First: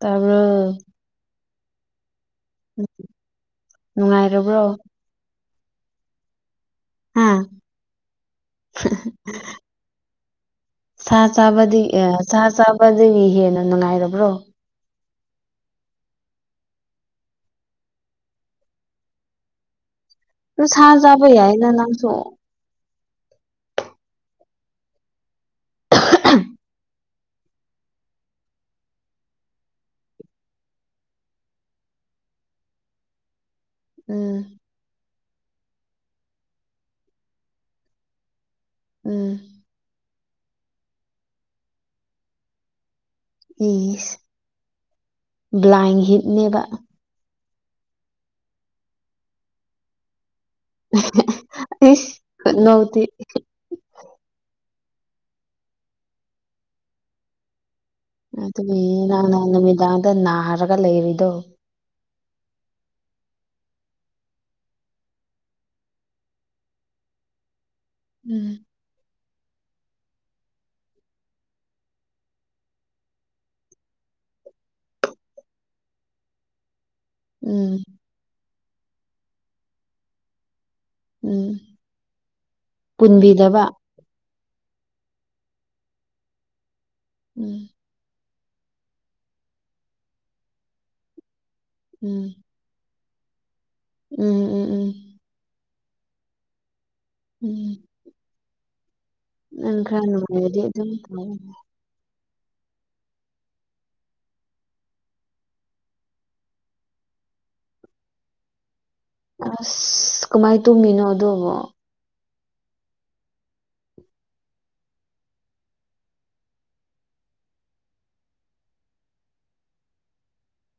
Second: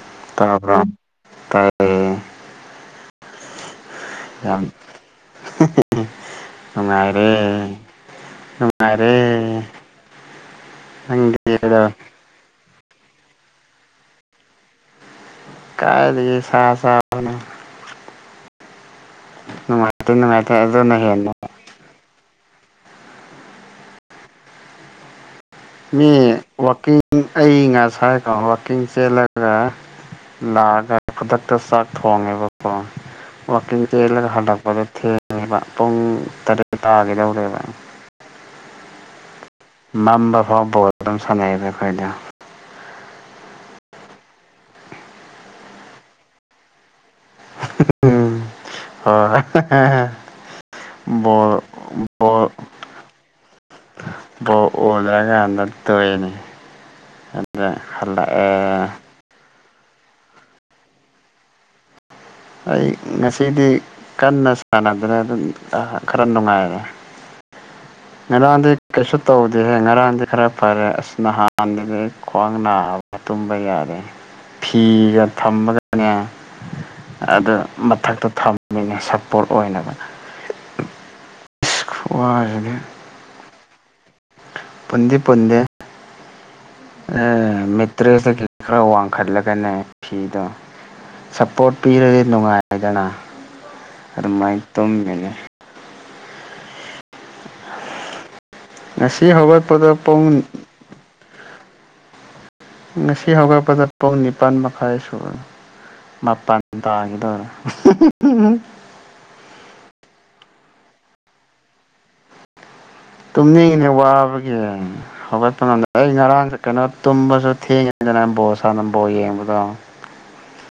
ꯇꯥꯕꯔ ꯇꯥꯕ꯭ꯔꯣ ꯇꯥꯏꯌꯦ ꯅꯨꯡꯉꯥꯏꯔꯕꯔ꯭ꯣ ꯅꯨꯃꯥꯏꯔꯦ ꯅꯨꯃꯥꯏꯔꯦ ꯁꯥ ꯆꯥꯕꯗꯒꯤ ꯁꯥ ꯆꯥꯕꯗꯒꯤ ꯍꯦꯟꯅ ꯅꯨꯡꯉꯥꯏꯔꯕ꯭ꯔꯣ ꯀꯥꯏꯗꯒꯤ ꯁꯥ ꯆꯅ [inaudible] ꯅꯨꯡꯉꯥꯏꯇꯦ ꯅꯨꯡꯉꯥꯏꯇꯦ ꯁꯥ ꯑꯗꯨꯅ ꯆꯥꯕ ꯍꯦꯟꯅ ꯌꯥꯏꯅ ꯅꯪꯁꯨ ꯃꯤ ꯋꯥꯛꯀꯤꯡ ꯑꯩ ꯉꯥꯁ ꯍꯥꯏꯀꯣ ꯋꯥꯛꯀꯤꯡ ꯆꯦꯜꯂꯒ ꯂꯥꯛꯑꯒ ꯈꯨꯗꯛꯇ ꯆꯥꯛ ꯊꯣꯡꯉꯦꯕꯀꯣ ꯋꯥꯀꯤꯒꯤ ꯂ ꯍ ꯎꯝ ꯂꯄꯗ ꯏꯦ ꯄꯨꯡ ꯇꯔꯦꯛ ꯇꯥꯒꯗꯧꯔꯦꯕ ꯎꯝ ꯃꯝꯕ ꯐꯥꯎꯕ ꯑꯗꯨꯝ ꯁꯥꯟꯅꯩꯑꯕ ꯑꯩꯈꯣꯏꯗ ꯏ ꯕ꯭ꯂꯥꯏꯟ ꯍꯤꯠꯅꯦꯕ ꯎꯝ ꯍ [inaudible] ꯕꯣꯜ ꯏꯁ ꯕꯣ ꯈꯨꯅꯣꯛꯇꯤ ꯕꯣ ꯑꯣꯗ꯭ꯔꯀꯥꯟꯗ ꯇꯣꯏꯅꯤ ꯑꯗꯨꯅ ꯑꯗꯨꯅꯤ ꯅꯍꯥꯟ ꯅꯍꯥꯟ ꯅꯨꯃꯤꯗꯥꯡꯗ ꯅꯥꯔꯒ ꯂꯩꯔꯤꯗꯣ ꯑꯩ ꯉꯁꯤꯗꯤ ꯀꯟꯅ ꯁꯥꯟꯅꯗꯅ ꯑꯗꯨꯝ ꯈꯔ ꯅꯨꯡꯉꯥꯏꯔꯦ [unintelligible] ꯎꯝ ꯅꯗ ꯀ꯭ꯔꯤꯁ ꯇꯧꯗꯦꯍꯦ ꯉꯔꯥꯡꯗꯤ ꯈꯔ ꯐꯔꯦ ꯑꯁ ꯅꯍꯥꯟꯗꯒꯤ ꯈ꯭ꯋꯥꯡ ꯅꯥꯕ ꯇꯨꯝꯕ ꯌꯥꯔꯦ ꯐꯤꯒ ꯊꯝꯃꯒꯅꯦ ꯑꯗꯨ ꯎꯝ ꯃꯊꯛꯇ ꯊꯝꯃꯤꯅꯦ ꯁꯞꯄꯣꯔꯠ ꯑꯣꯏꯅꯕ ꯎꯝ ꯑꯁ ꯈꯨꯋꯥꯁꯤꯗꯤ ꯄꯨꯟꯕꯤꯗꯕ ꯄꯨꯟꯗꯤ ꯄꯨꯟꯗꯦ ꯑ ꯎꯝ ꯃꯇ꯭ꯔꯁ ꯈꯔ ꯋꯥꯡꯈꯠꯂꯒꯅꯦ ꯐꯤꯗꯣ ꯁꯞꯄꯣꯔꯠ ꯄꯤꯔꯗꯤ ꯎꯝ ꯅꯨꯡꯉꯥꯏꯗꯅ ꯑ ꯎꯝ ꯎꯝ ꯎꯝ ꯃꯥꯥꯏꯇꯝ ꯃ ꯎꯝ ꯉꯁꯤ ꯏ ꯍꯧꯒꯠꯄꯗ ꯄꯨꯡ ꯈꯅꯨꯡꯉꯗꯤ ꯑꯗꯨ ꯉꯁꯤ ꯍꯧꯔꯠꯄꯗ ꯄꯨꯡ ꯅꯤꯄꯥꯜ ꯃꯈꯥꯏ ꯁꯨꯕꯅꯨ ꯃꯄꯥꯟꯅ ꯇꯒꯗꯔ ꯑꯁ ꯀꯃꯥꯏꯅ ꯇꯨꯝꯃꯤꯅꯣ ꯑꯗꯨꯣꯕꯣ ꯇꯨꯝꯅꯤꯡꯉꯤꯅꯦ ꯋꯥꯕꯒꯤ ꯍꯧꯒꯠꯄ ꯉꯗ ꯑꯩ ꯉꯔꯥꯡꯁ ꯀꯩꯅꯣ ꯇꯨꯝꯕꯁꯨ ꯊꯦꯡꯉꯅꯤ ꯑꯗꯨ ꯅꯝꯕꯣ ꯁꯥ ꯅꯝꯕ ꯌꯦꯡꯕꯗꯣ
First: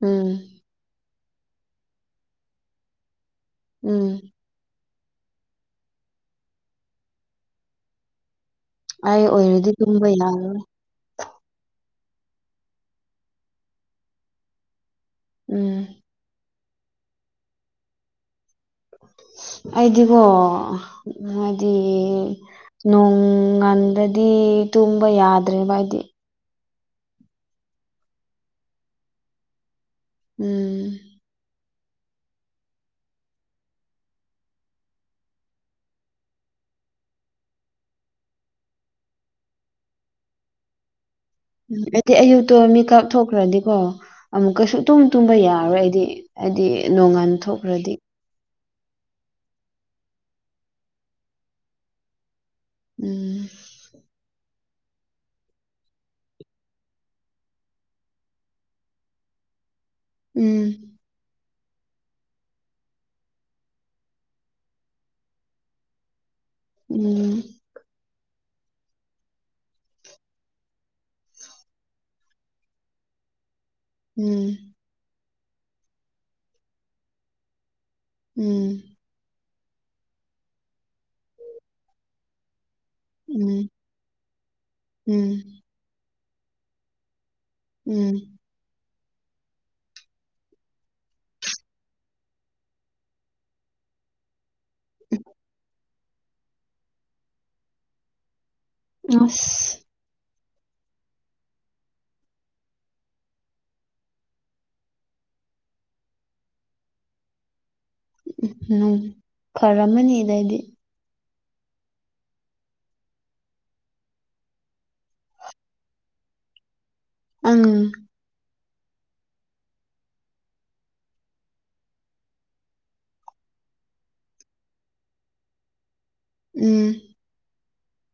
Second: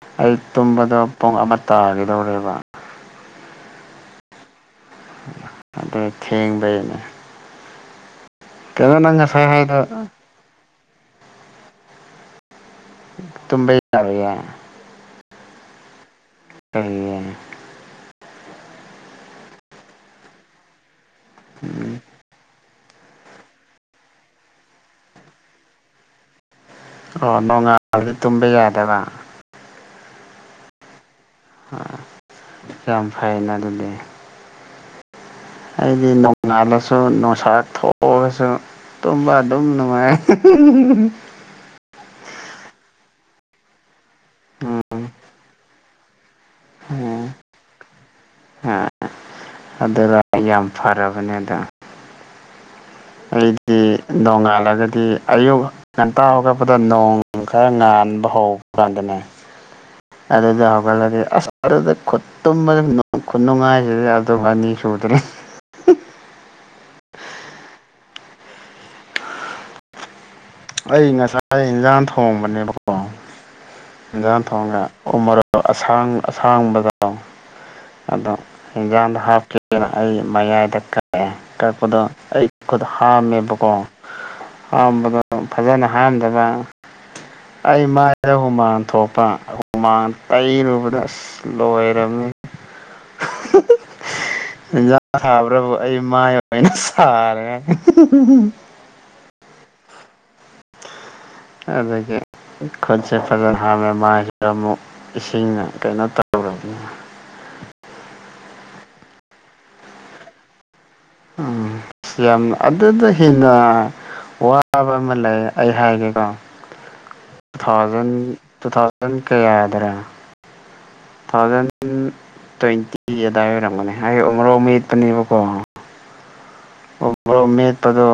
ꯎꯝ ꯑꯩ ꯇꯨꯝꯕꯗ ꯄꯨꯡ ꯑꯃ ꯇꯥꯒꯗꯧꯦꯔꯤꯕ ꯎꯝ ꯑꯗ ꯊꯦꯡꯕꯩꯅꯦ ꯀꯩꯅꯣ ꯅꯪ ꯑꯩ ꯉꯁꯥꯏ ꯑꯣꯏꯔꯗꯤ ꯍꯥꯏꯗꯣ ꯇꯨꯝꯕꯩ ꯂ ꯇꯨꯝꯝꯕꯩ ꯌꯥꯔꯦ ꯎꯝ ꯇꯅ ꯑꯩꯗꯤꯒꯣ ꯍꯥꯏꯗꯤ ꯎꯝ ꯅꯣꯡ ꯉꯟꯗꯗꯤ ꯇꯨꯝꯕ ꯌꯥꯗ꯭ꯔꯦꯕꯏꯗꯤ ꯑꯣ ꯅꯣꯡꯉꯥꯜꯂꯗꯤ ꯇꯨꯝꯕ ꯌꯥꯗꯕ ꯎꯝ ꯌꯥꯝ ꯐꯩꯅ ꯑꯗꯨꯗꯤ ꯍꯥꯏꯗꯤ ꯅꯣꯡꯉꯥꯜꯂꯁꯨ ꯣꯡꯁꯥꯛ ꯊꯣꯛꯑꯒꯁꯨ ꯇꯨꯝꯕ ꯑꯗꯨꯝ ꯅꯨꯡꯉꯥꯏ ꯎꯝ ꯎꯝ ꯍꯥꯏꯗꯤ ꯑꯌꯨꯛꯇꯣ ꯃꯤ ꯀꯥꯞꯊꯣꯛꯈ꯭ꯔꯗꯤꯀꯣ ꯑꯃꯨꯛꯀꯩꯁꯨ ꯎꯝ ꯇꯨꯝ ꯇꯨꯝꯕ ꯌꯥ ꯌꯥꯔꯣꯏ ꯑꯩꯗꯤ ꯍꯥꯏꯗꯤ ꯅꯣꯡꯉꯥꯟ ꯊꯣꯛꯈ꯭ꯔꯗꯤ ꯑꯗꯨꯗ ꯌꯥꯝ ꯐꯔꯕꯅꯦ ꯑꯗ ꯎꯝ ꯑꯩꯗꯤ ꯅꯣꯡꯉꯥꯜꯂꯒꯗꯤ ꯑꯌꯨꯛ ꯉꯟꯇꯥ ꯍꯧꯒꯠꯄꯗ ꯅꯣꯡ ꯈꯔ ꯉꯥꯟꯕ ꯍꯧꯕ ꯀꯥꯟꯗꯅꯦ [unintelligible] ꯑꯔꯦꯗ ꯎꯝ ꯍꯧꯒꯂꯔꯦ ꯑ ꯑꯗꯨꯗ ꯈꯨꯠꯇꯨꯝꯕꯗ ꯈꯨꯅꯨꯡꯉꯥꯏꯁꯤꯗ ꯑꯗꯨꯒ ꯑꯅꯤ ꯁꯨꯗ꯭ꯔꯦ ꯎꯝ ꯑꯩ ꯉꯁꯥꯏ ꯏꯟꯖꯥꯡ ꯊꯣꯡꯕꯅꯦꯕꯀꯣ ꯏꯟꯖꯥꯡ ꯎꯝ ꯊꯣꯡꯉ ꯎꯃ ꯑꯁꯥꯡꯕꯗꯣ ꯑꯗꯣ ꯎꯝ ꯍꯤꯡꯀꯥꯟꯗ ꯍꯥꯞꯀ ꯑꯩ ꯃꯌꯥꯏꯗ ꯀꯛꯑꯦ ꯀꯛꯄꯗꯣ ꯑꯩ ꯈꯨꯠ ꯎꯝ ꯍꯥꯝꯃꯦꯕꯀꯣ ꯍꯥꯝꯕꯗꯣ ꯎꯝ ꯐꯖꯅ ꯍꯥꯝꯗꯅ ꯑꯩꯃꯥꯦ ꯎꯝ ꯍꯨꯃꯥꯟ ꯄꯨꯊꯣꯛꯄ ꯍꯨꯃꯥꯡ ꯇꯩꯔꯨꯕꯗ ꯑꯁ ꯂꯣꯏꯔꯝꯃꯤ [unintelligible] ꯏꯟꯖꯥꯡ ꯊꯥꯕ꯭ꯔꯕꯨ ꯑꯩ ꯃꯥꯏ ꯑꯣꯏꯅ ꯁꯥꯔꯦꯦ ꯑꯁ ꯑꯗꯨꯗꯒꯤꯗꯒꯤꯦ ꯈꯣꯜꯁꯦ ꯐꯔ ꯑꯍ ꯃꯃꯥꯏꯁꯤꯗ ꯑꯃꯨꯛ ꯏꯁꯤꯡꯅ ꯀꯩꯅꯣ ꯇꯧꯔꯕꯅꯤ ꯎ ꯎꯝ ꯐꯔꯝꯃꯅꯤꯗꯏꯗꯤ ꯎꯝ ꯌꯥꯝ ꯑꯗꯨꯗ ꯍꯦꯟꯅ ꯋꯥꯕ ꯑꯃ ꯂꯩ ꯑꯩ ꯍꯥꯏꯒꯦꯀꯣ ꯇꯨ ꯑꯪ ꯊꯥꯎꯖꯟ ꯇꯨ ꯊꯥꯎꯖꯟ ꯀꯌꯥꯗ꯭ꯔꯥ ꯊꯥꯎꯖꯟ ꯇ꯭ꯋꯦꯟꯇꯤ ꯑꯗꯥꯏ ꯑꯣꯏꯔꯝꯒꯅꯦ ꯑꯩ ꯃꯣꯔꯣꯛ ꯃꯠꯄꯅꯦꯕꯀꯣ ꯎꯝ ꯄꯗꯨ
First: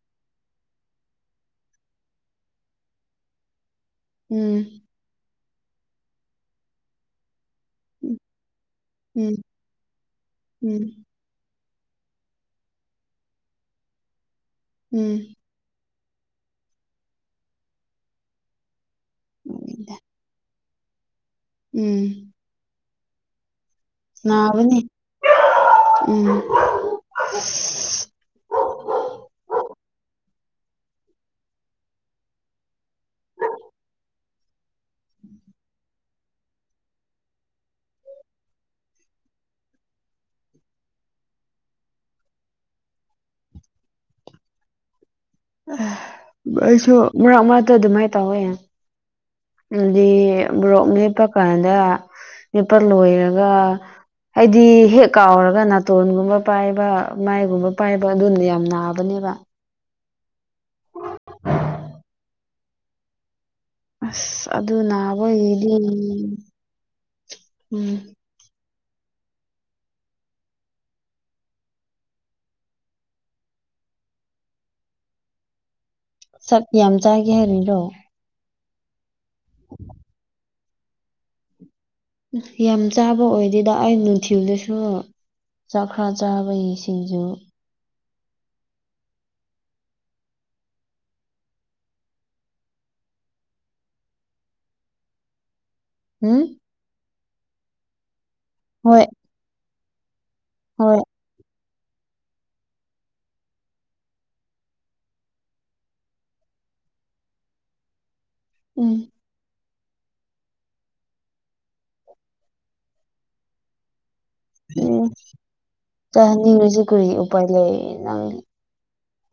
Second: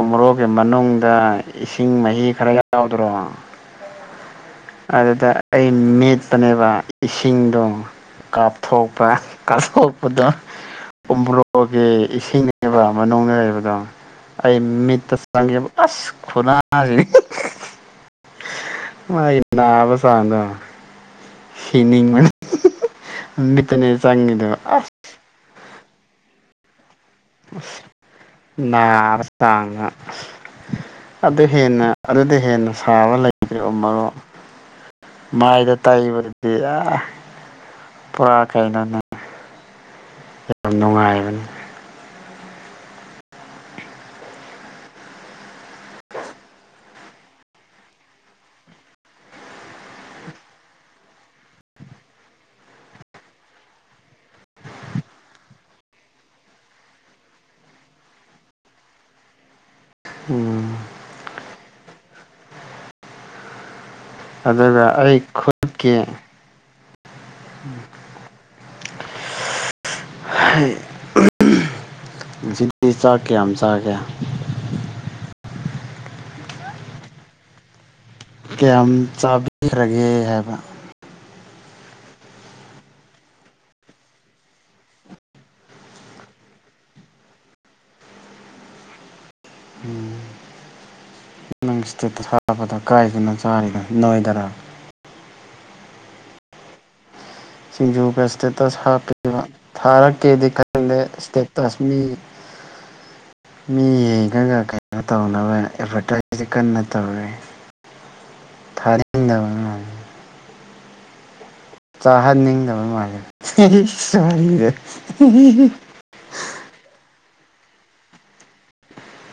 ꯎꯣꯔꯣꯛꯒꯤ ꯃꯅꯨꯡꯗ ꯏꯁꯤꯡ ꯃꯍꯤ ꯈꯔ ꯌꯥꯎꯗ꯭ꯔꯣ ꯎꯝ ꯑꯗꯨꯗ ꯑꯩ ꯃꯦꯠꯄꯅꯦꯕ ꯏꯁꯤꯡꯗꯣ ꯀꯥꯞꯊꯣꯛꯄ ꯎꯝ ꯀꯊꯄꯗ ꯎꯝ ꯎꯝꯕꯔꯣ ꯑꯣꯒꯤꯦ ꯏꯁꯤꯡꯅꯦꯕ ꯃꯅꯨꯡꯗ ꯂꯩꯕꯗꯣ ꯑꯩ ꯃꯤꯠꯇ ꯎꯝ ꯆꯪꯒꯦ ꯑꯁ ꯈꯨꯅꯥꯁꯤ ꯅꯅꯥꯕꯁꯥꯡꯗ ꯁꯤꯤꯅꯤ ꯃ ꯎꯝ ꯃꯤꯇꯅꯦ ꯆꯥꯡꯂꯤꯗꯨ ꯅꯥꯕꯅꯤ ꯎꯝ ꯅ ꯑꯥꯉ ꯑꯗꯨ ꯍꯦꯟꯅ ꯑꯗꯨꯗ ꯍꯦꯟꯅ ꯁꯥꯕ ꯂꯩꯇ꯭ꯔꯦ ꯃꯔꯣ ꯃꯥꯏꯗ ꯇꯩꯕꯗꯤ ꯑ ꯄꯨꯔꯥ ꯀꯩꯅꯅꯦ ꯌꯥꯝ ꯅꯨꯡꯉꯥꯏꯕꯅꯤ ꯁꯨ ꯍ ꯑ ꯇ ꯑꯗꯨꯃꯥꯏ ꯇ ꯍꯣꯏ ꯑꯗꯨꯗꯤ ꯣꯔꯣꯛ ꯅꯦꯞꯄ ꯀꯥꯟꯗ ꯅꯦꯞꯄ ꯂꯣꯏꯔꯒ ꯍꯥꯏꯗꯤ ꯍꯦꯛ ꯀꯥꯎꯔꯒ ꯅꯥꯇꯣꯟꯒꯨꯝꯕ ꯄꯥꯏꯕ ꯃꯥꯏꯒꯨꯝꯕ ꯄꯥꯏꯕ ꯑꯗꯨꯅ ꯌꯥꯝ ꯅꯥꯕꯅꯤ ꯋꯥ ꯎꯝ [unintelligible] ꯑꯁ ꯑꯗꯨ ꯑꯗꯨꯒ ꯑꯗꯨ ꯑꯩ ꯅꯕ ꯏꯗꯤ ꯈꯨꯠꯀꯤ ꯎꯝ ꯍꯥꯏ ꯤ ꯆꯥꯛ ꯀꯌꯥꯝ ꯌꯥꯝ ꯆꯥꯒꯦ ꯁꯠ ꯌꯥꯝ ꯆꯥꯒꯦ ꯍꯥꯏꯔꯤꯔꯣ ꯀꯌꯥꯝ ꯆꯥꯕꯤꯈ꯭ꯔꯒꯦ ꯍꯥꯏꯕ ꯌꯥꯝ ꯆꯥꯕ ꯑꯣꯏꯗꯦꯗ ꯑꯩ ꯅꯨꯡꯊꯤꯜꯗꯨꯁꯨ ꯆꯥꯛꯈ꯭ꯔꯥ ꯆꯥꯕꯩꯁꯤꯡꯁꯨ ꯎꯝ ꯅꯪ ꯏꯁꯇꯦꯠꯇ ꯊꯥꯕꯗ ꯀꯥꯏꯗꯨꯅ ꯆꯥꯔꯤꯗ ꯅꯣꯏꯗꯔꯥ ꯎꯝ ꯁꯤꯡꯖꯨꯒ ꯏꯁꯇꯦꯇꯁ ꯍꯣꯏ ꯍꯥꯞꯄꯤꯕ ꯊꯥꯔꯛꯀꯦꯗꯤ ꯈ ꯍꯣꯏ ꯇꯁꯃꯤ ꯃꯤꯒꯒ ꯀꯩꯅꯣ ꯇꯧꯅꯕ ꯑꯦꯠꯚꯔꯇꯥꯏꯁꯁꯦ ꯀꯟꯅ ꯇꯧꯋꯤ [unintelligible] ꯊꯔ ꯎ ꯆꯥꯍꯟꯅꯤꯡꯗꯕ ꯃꯥꯜꯂꯦ ꯁꯣꯔꯤꯗ ꯎꯝ ꯆꯍꯅꯤ ꯍꯧꯖꯤ ꯀ ꯂꯩ ꯅꯪ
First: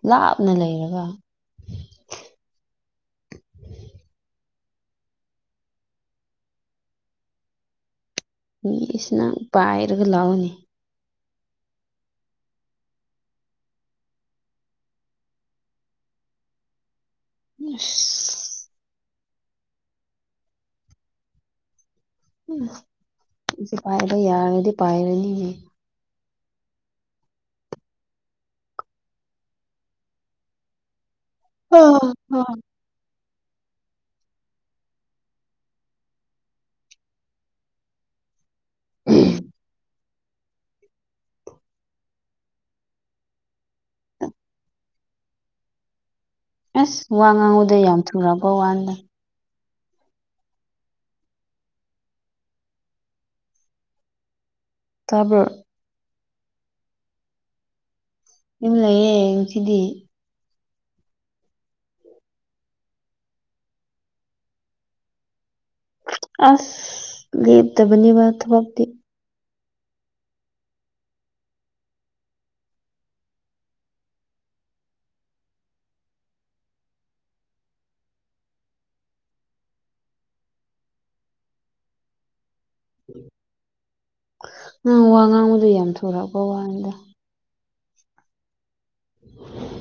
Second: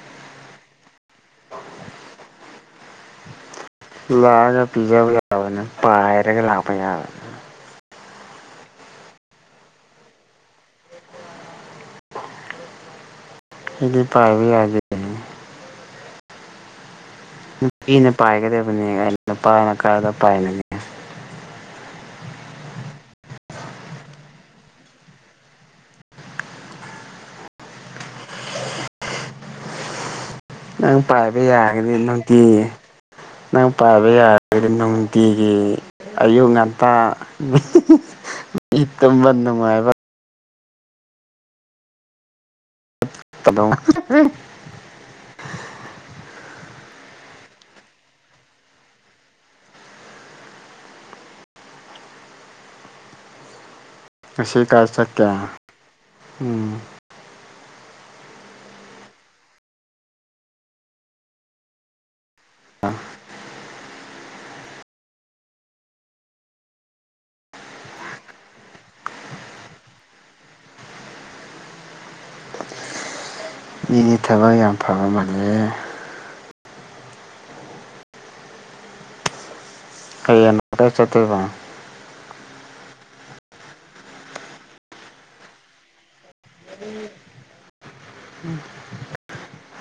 ꯂꯥꯞꯅ ꯂꯩꯔꯒ [unintelligible] ꯌꯥꯒ ꯄꯤꯖꯕ ꯌꯥꯅ ꯄꯥꯥꯏꯔꯒ ꯂꯥꯄꯌꯥꯕꯅ ꯃꯤꯁꯤꯅꯪ ꯄꯥꯏꯔꯒ ꯂꯥꯛꯎꯅꯤ ꯏꯗꯤ ꯄꯥꯏꯕ ꯌꯥꯒꯦꯅꯦ ꯅꯨꯄꯤꯅ ꯄꯥꯏꯒꯗꯕꯅꯤ ꯅꯨꯄꯥꯅ ꯀꯥꯗ ꯄꯥꯏꯕꯅꯦ ꯎ ꯁꯤ ꯄꯥꯏꯕ ꯌꯥꯔꯗꯤ ꯄꯥꯏꯔꯅꯤ ꯅꯪ ꯄꯥꯏꯕ ꯌꯥꯒꯅꯤ ꯅꯨꯡꯇ ꯅꯪ ꯄꯥꯏꯕ ꯌꯥꯒꯗꯤ ꯅꯨꯡꯇꯤꯒꯤ ꯑꯌꯨꯛ ꯉꯟꯇꯥ ꯏꯇꯝ ꯅꯅꯨꯡꯕ ꯇꯗꯣ ꯑꯁ ꯋꯥ ꯉꯥꯡꯉꯨꯗ ꯌꯥꯝ ꯊꯔꯕ ꯋꯥꯗ ꯉꯁꯤ ꯀꯥꯏ ꯆꯠꯀꯦ ꯇꯥꯕ꯭ꯔꯣ ꯎꯝ ꯏꯝꯂ ꯌꯦꯁꯤꯗꯤ ꯑꯥ ꯑꯁ ꯂꯩꯗꯕꯅꯤꯕ ꯊꯗꯤ ꯃꯤꯗꯤ ꯊꯕꯛ ꯌꯥꯝ ꯐꯕ ꯃꯥꯜꯂꯦ ꯑꯩꯇ ꯆꯠꯇꯕ ꯑꯪ ꯋꯥ ꯉꯥꯡꯕꯗ ꯌꯥꯝ ꯊꯣꯔꯛꯑꯄ ꯋꯥꯗ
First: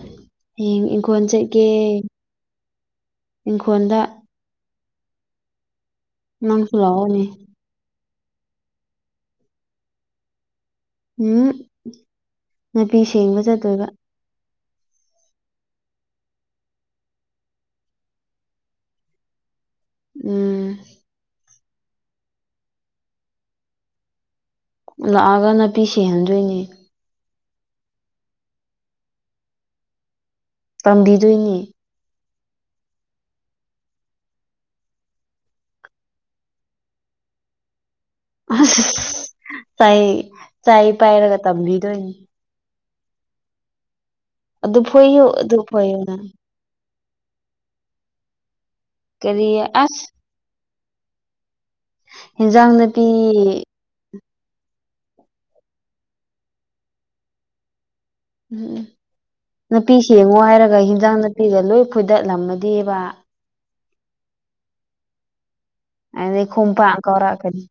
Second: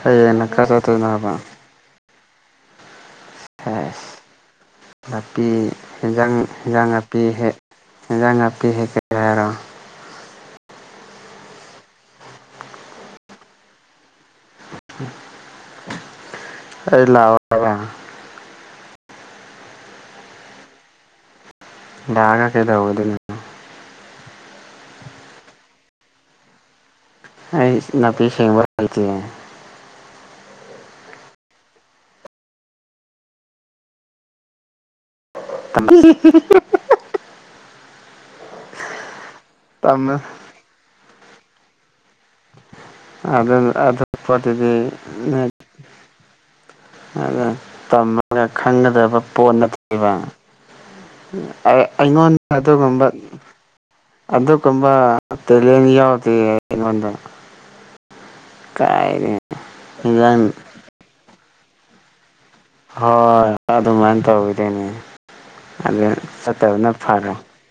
ꯍꯌꯦꯅ ꯈ ꯍꯌꯦꯡ ꯏꯪꯈꯣꯜ ꯆꯗꯣꯏꯅꯕ ꯆꯠꯀꯦ ꯏꯪꯈꯣꯜꯗ ꯅꯥꯄꯤ ꯏꯟꯖꯥꯡ ꯅꯪꯁꯨ ꯑꯦꯟꯖꯥꯡ ꯅꯥꯄꯤ ꯂꯥꯛꯑꯣꯅꯦ ꯍꯦꯛ ꯖ ꯉꯄꯤ ꯍꯀ ꯍꯥꯏꯔꯣ ꯎꯝ ꯅꯥꯄꯤ ꯁꯦꯡꯕ ꯆꯠꯇꯣꯏꯕ ꯑꯩ ꯂꯑꯣ ꯎꯝ ꯥꯒ ꯀꯩꯗ ꯑꯗꯨꯅ ꯂꯥꯛꯑꯒ ꯅꯥꯄꯤ ꯁꯤꯍꯟꯗꯣꯏꯅꯦ ꯑꯩ ꯅꯅꯥꯄꯤ ꯁꯦꯡꯕ ꯂꯇ ꯇꯥꯝꯕꯤꯗꯣꯏꯅꯤ [inaudible] ꯆꯥꯏ ꯇꯝꯃꯦ ꯆꯥꯏ ꯄꯥꯏꯔꯒ ꯇꯝꯕꯤꯗꯅꯤ ꯑꯗ ꯑꯙ ꯄꯥꯔꯇꯤꯗꯤ ꯑꯗꯨ ꯐꯣꯏꯌꯨ ꯑꯗꯨ ꯐꯣꯏꯌꯨꯅ ꯑꯗꯨ ꯇꯝꯃꯒ ꯈꯪꯒꯗꯕ ꯀꯔꯤ ꯄꯣꯠꯅ ꯑꯁ ꯄꯕ ꯑꯩꯉꯣꯟꯗ ꯍꯦꯟꯖꯥꯡ ꯑꯗꯨꯒꯨꯝꯕ ꯅꯥꯄꯤ ꯑꯗꯨꯒꯨꯝꯕ ꯇꯦꯂꯅ ꯌꯥꯎꯗꯦ ꯑꯩꯉꯣꯟꯗ ꯎꯝ ꯀꯥꯏꯗꯩ ꯅꯨꯄꯤ ꯁꯦꯡꯉꯣ ꯏꯟꯖꯥꯡ ꯍꯥꯏꯔꯒ ꯍꯟꯖꯥꯡ ꯅꯨꯄꯤꯗ ꯂꯣꯏ ꯈꯣꯏꯗꯠꯂꯝꯃ ꯍꯣꯏ ꯑꯗꯨꯃꯥꯏꯅ ꯇꯧꯈꯤꯗꯣꯏꯅꯦ ꯑꯗꯨꯗ ꯑꯗꯩ ꯆꯠꯇꯕꯨꯅ ꯈꯣꯡꯄꯥꯛ ꯐꯔ ꯀꯥꯎꯔꯛꯀꯅꯤ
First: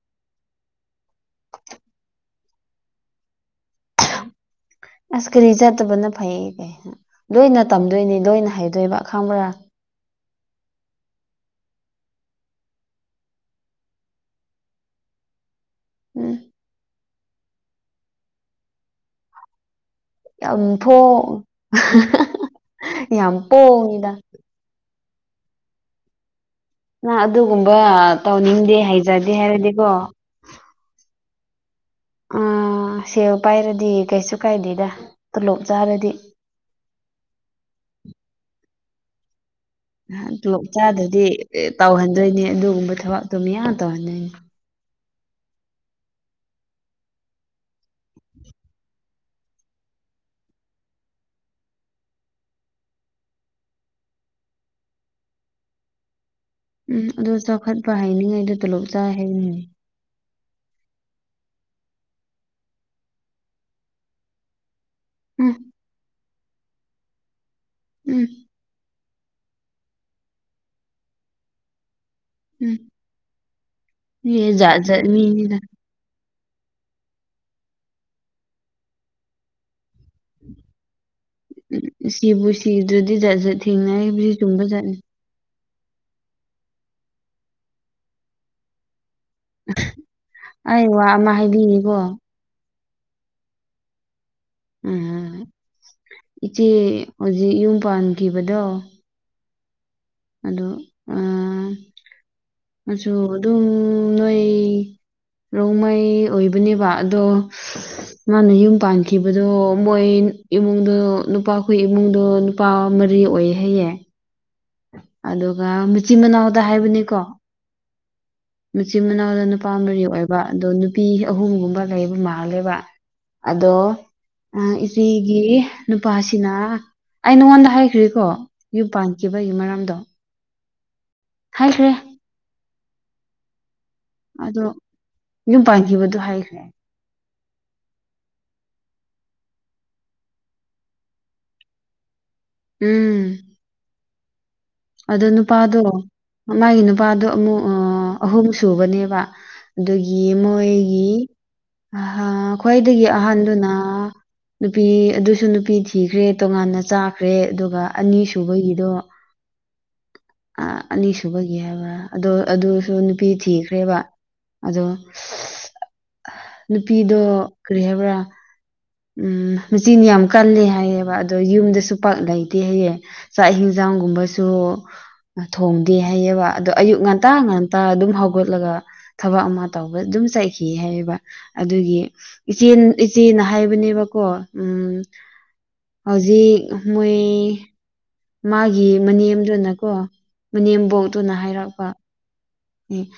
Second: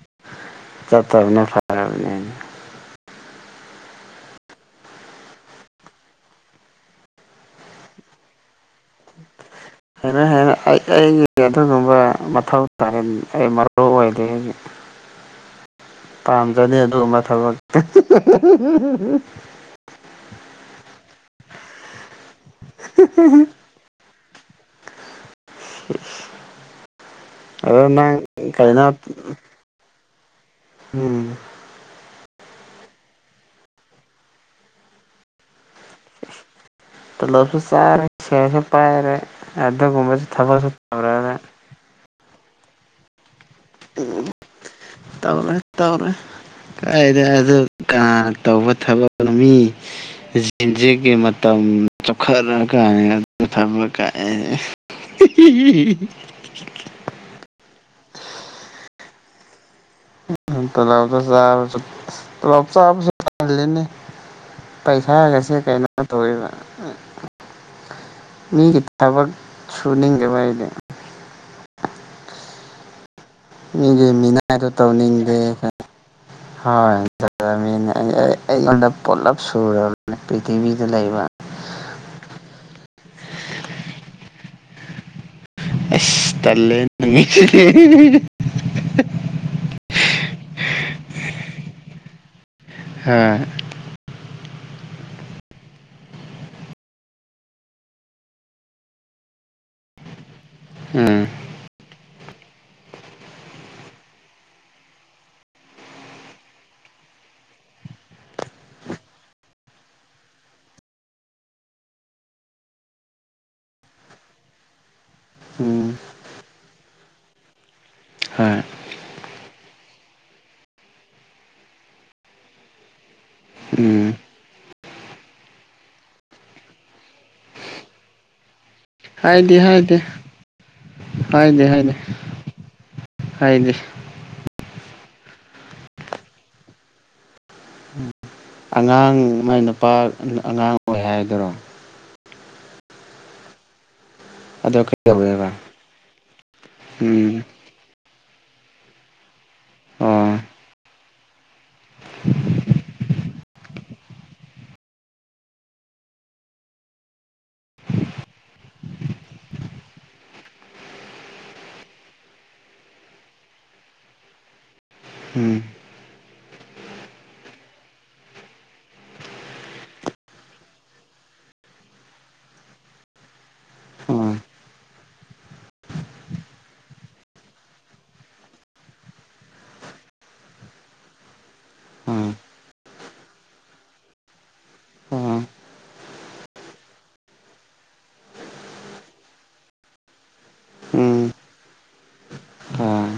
ꯆꯠꯇꯕꯨꯅ ꯐꯥꯔꯣꯅꯤ [inaudible] ꯑꯁ ꯀꯔꯤ ꯆꯠꯇꯕꯅ ꯐꯩ ꯀꯩ ꯂꯣꯏꯅ ꯇꯝꯗꯣꯏꯅꯤ ꯂꯣꯏꯅ ꯍꯥꯏꯩꯗꯣꯏꯕ ꯑꯈꯥꯡꯕꯣꯔꯥ ꯍꯦꯟꯅ ꯍꯦꯟꯅ ꯑꯩ ꯑꯩꯒꯤ ꯑꯗꯨꯒꯨꯝꯕ ꯃꯊꯧ ꯇꯥ ꯑꯩ ꯃꯔꯨ ꯑꯣꯏꯗꯦ ꯍꯧ [inaudible] ꯎꯝ ꯄꯥꯝꯖꯅꯤ ꯑꯗꯨꯒꯕ ꯊꯕ ꯌꯥꯝ ꯄ ꯌꯥꯝ ꯄꯣꯡꯉꯤꯗ [inaudible] ꯅ ꯑꯗꯨꯒꯨꯝꯕ ꯑꯗꯣ ꯅꯪ ꯇꯧꯅꯤꯡꯗꯦ ꯀꯩꯅꯣ ꯍꯩꯖꯗꯦ ꯍꯥꯏꯔꯗꯤꯀꯣ ꯎꯝ ꯑ ꯁꯦꯜ ꯄꯥꯏꯔꯗꯤ ꯀꯩꯁꯨ ꯀꯥꯏꯗꯦꯗ ꯇꯣꯂꯣꯞ ꯆꯥꯔꯗꯤ ꯇꯂ ꯆꯥꯏꯔ ꯁꯦꯝꯁ ꯄꯥꯏꯔ ꯑꯗꯨ ꯆꯥꯗ꯭ꯔꯗꯤ ꯇꯧꯍꯟꯗꯣꯏꯅꯦ ꯑꯗꯨꯒꯒꯨꯝꯕ ꯊ ꯇꯝ ꯌꯥ ꯇꯅ ꯇꯧꯔꯦ ꯇꯧꯔꯦ ꯀꯗ ꯑꯗꯨ ꯀꯅꯥ ꯇꯧꯕ ꯊꯕꯛ ꯃꯤ ꯦꯟꯖꯦꯛꯀꯤ ꯃꯇꯝ ꯎꯝ ꯆꯥꯎꯣꯛꯈꯠꯂ ꯀꯥꯏ ꯑꯗꯨ ꯐꯕ ꯀꯥꯏꯦ ꯆ ꯍꯥꯏ ꯂ ꯆꯂ ꯆꯕꯁꯨꯅꯤ ꯎꯝ ꯄꯩꯁꯥꯒꯁꯦ ꯀꯩꯅꯣ ꯇꯧꯔꯤꯕ ꯎꯝ ꯊꯕꯛ ꯁꯨꯅꯤꯡꯒꯕꯗꯤ ꯎꯝ ꯃꯤꯒꯤ ꯃꯤ ꯃꯤꯅꯥꯏꯗꯣ ꯖꯥꯠ ꯖꯥꯠ ꯇꯧꯅꯤꯡꯗꯦ ꯃꯤꯅꯤꯗ ꯍꯣꯏꯅꯤꯅꯦ ꯑꯩ ꯑꯩꯉꯣꯟꯗ ꯄꯨꯂꯞ ꯁꯔꯕꯅꯦ ꯄ꯭ꯔꯤꯊꯤꯕꯤꯗ ꯂꯩꯕ ꯎ ꯁꯤꯕꯨ ꯁꯤꯗꯨꯗꯤ ꯊꯦꯡꯅꯔꯤꯕꯁꯤ ꯆꯨꯝꯕ ꯆꯠꯂ ꯑꯁꯂꯦ ꯑꯩ ꯋꯥ ꯑꯃ ꯍꯥꯏꯕꯤꯔꯤꯀꯣ ꯑ ꯎꯝ ꯏꯆꯦ ꯍꯧꯖꯤꯛ ꯌꯨꯝ ꯄꯥꯟꯈꯤꯕꯗꯣ ꯑꯗꯣ ꯎꯝ ꯃꯆꯨ ꯑꯗꯨꯝ ꯅꯣꯏ ꯔꯣꯡꯃꯩ ꯑꯣꯏꯕꯅꯦꯕ ꯑꯗꯣ ꯃꯥꯅ ꯌꯨꯝ ꯄꯥꯟꯈꯤꯕꯗꯣ ꯃꯣꯏ ꯏꯃꯨꯡꯗꯣ ꯅꯨꯄꯥ ꯑꯩ ꯏꯃꯨꯡꯗꯣ ꯅꯨꯄꯥ ꯃꯔꯤ ꯔꯤ ꯑꯣꯏꯍꯌꯦ ꯑꯗꯨꯒ ꯎꯝ ꯃꯆꯤꯟ ꯃꯅꯥꯎꯗ ꯍꯥꯏꯕꯅꯤꯀꯣ ꯍꯣꯏ ꯃꯆꯤꯜ ꯃꯥꯅꯎꯗꯅꯨꯞ ꯅꯨꯄꯥ ꯃꯔꯤ ꯑꯣꯏꯕ ꯑꯗꯣ ꯅꯨꯄꯤ ꯑꯍꯨꯝꯒꯨꯝꯕ ꯂꯩꯕ ꯃꯥꯥꯡꯂꯦꯕ ꯑꯗꯣ ꯎꯝ ꯏꯆꯤꯒꯤ ꯅꯨꯄꯥꯁꯤꯅ ꯑꯩ ꯅꯉꯣꯟꯗ ꯍꯥꯏꯈ꯭ꯔꯤꯀꯣ ꯍꯥꯏꯗꯤ ꯍꯥꯏꯗꯤ ꯍꯥꯏꯗꯦ ꯍꯥꯏꯈ꯭ꯔꯦ ꯍꯥꯏꯗꯦ ꯍꯥꯏꯗꯦ ꯑꯗꯣ ꯌꯨꯝ ꯄꯥꯟꯈꯤꯕꯗꯣ ꯍꯥꯏꯈ꯭ꯔꯦ ꯑꯉꯥꯡ ꯃꯥꯏ ꯅꯨꯄꯥ ꯑꯉꯥꯡ ꯑꯣꯏ ꯍꯥꯏꯗꯔꯣ ꯎꯝ ꯑꯗꯣ ꯑꯣ ꯀꯩꯗꯧꯋꯦꯕ ꯅꯨꯄꯥꯗꯣ ꯃꯥꯒꯤ ꯅꯨꯄꯥꯗꯣ ꯎꯝ ꯑꯃꯨꯛ ꯑꯍꯨꯝ ꯁꯨꯕꯅꯦꯕ ꯑꯣ ꯑꯗꯨꯒꯤ ꯃꯣꯏꯒꯤ ꯑ ꯈ꯭ꯋꯥꯏꯗꯒꯤ ꯑꯍꯟꯗꯨꯅ ꯅꯨꯄꯤ ꯑꯗꯨꯁꯨ ꯅꯨꯄꯤ ꯊꯤꯈ꯭ꯔꯦ ꯇꯣꯉꯥꯟꯅ ꯆꯥꯈ꯭ꯔꯦ ꯑꯗꯨꯒ ꯑꯅꯤꯁꯨꯨꯕꯒꯤꯗꯣ ꯑ ꯑꯅꯤ ꯁꯨꯕꯒꯤ ꯍꯥꯏꯕ ꯑꯗ ꯑꯗꯨꯁꯨ ꯅꯨꯄꯤ ꯊꯤꯈ꯭ꯔꯦꯕ ꯑꯗꯣ ꯎꯝ ꯅꯨꯄꯤꯗꯣ ꯀꯔꯤ ꯍꯥꯏꯕ꯭ꯔꯥ ꯎꯝ ꯃꯆꯤꯟ ꯌꯥꯝ ꯀꯜꯂꯦ ꯍꯥꯏꯌꯦꯕ ꯑꯗꯣ ꯌꯨꯝꯗꯁꯨ ꯄꯛ ꯂꯩꯇꯦ ꯍꯥꯏꯌꯦ ꯆꯥꯛ ꯏꯁꯤꯡ ꯆ ꯑꯣ ꯒꯨꯝꯕꯁꯨ [unintelligible] ꯊꯣꯡꯗꯦ ꯍꯥꯏꯌꯦꯕ ꯑꯗꯣ ꯑꯌꯨꯛ ꯉꯟꯇꯥ ꯉꯟꯇꯥ ꯑꯗꯨꯝ ꯍꯧꯒꯠꯂꯒ ꯊꯕꯛ ꯑꯃ ꯇꯧꯕ ꯑꯗꯨꯝ ꯆꯥꯏꯈꯤ ꯍꯥꯏꯕ ꯑꯗꯨꯒꯤ ꯑꯣ ꯏꯆ ꯏꯆꯦꯅ ꯍꯥꯏꯕꯅꯦꯕꯀꯣ ꯎꯝ ꯑꯣ ꯍꯧꯖꯤꯛ ꯃꯣꯏ ꯃꯥꯒꯤ ꯃꯅꯦꯝꯗꯨꯅꯀꯣ ꯎꯝ ꯃꯅꯦꯝꯕꯣꯛꯇꯨꯅ ꯍꯥꯏꯔꯛꯄ ꯑꯥ ꯎꯝ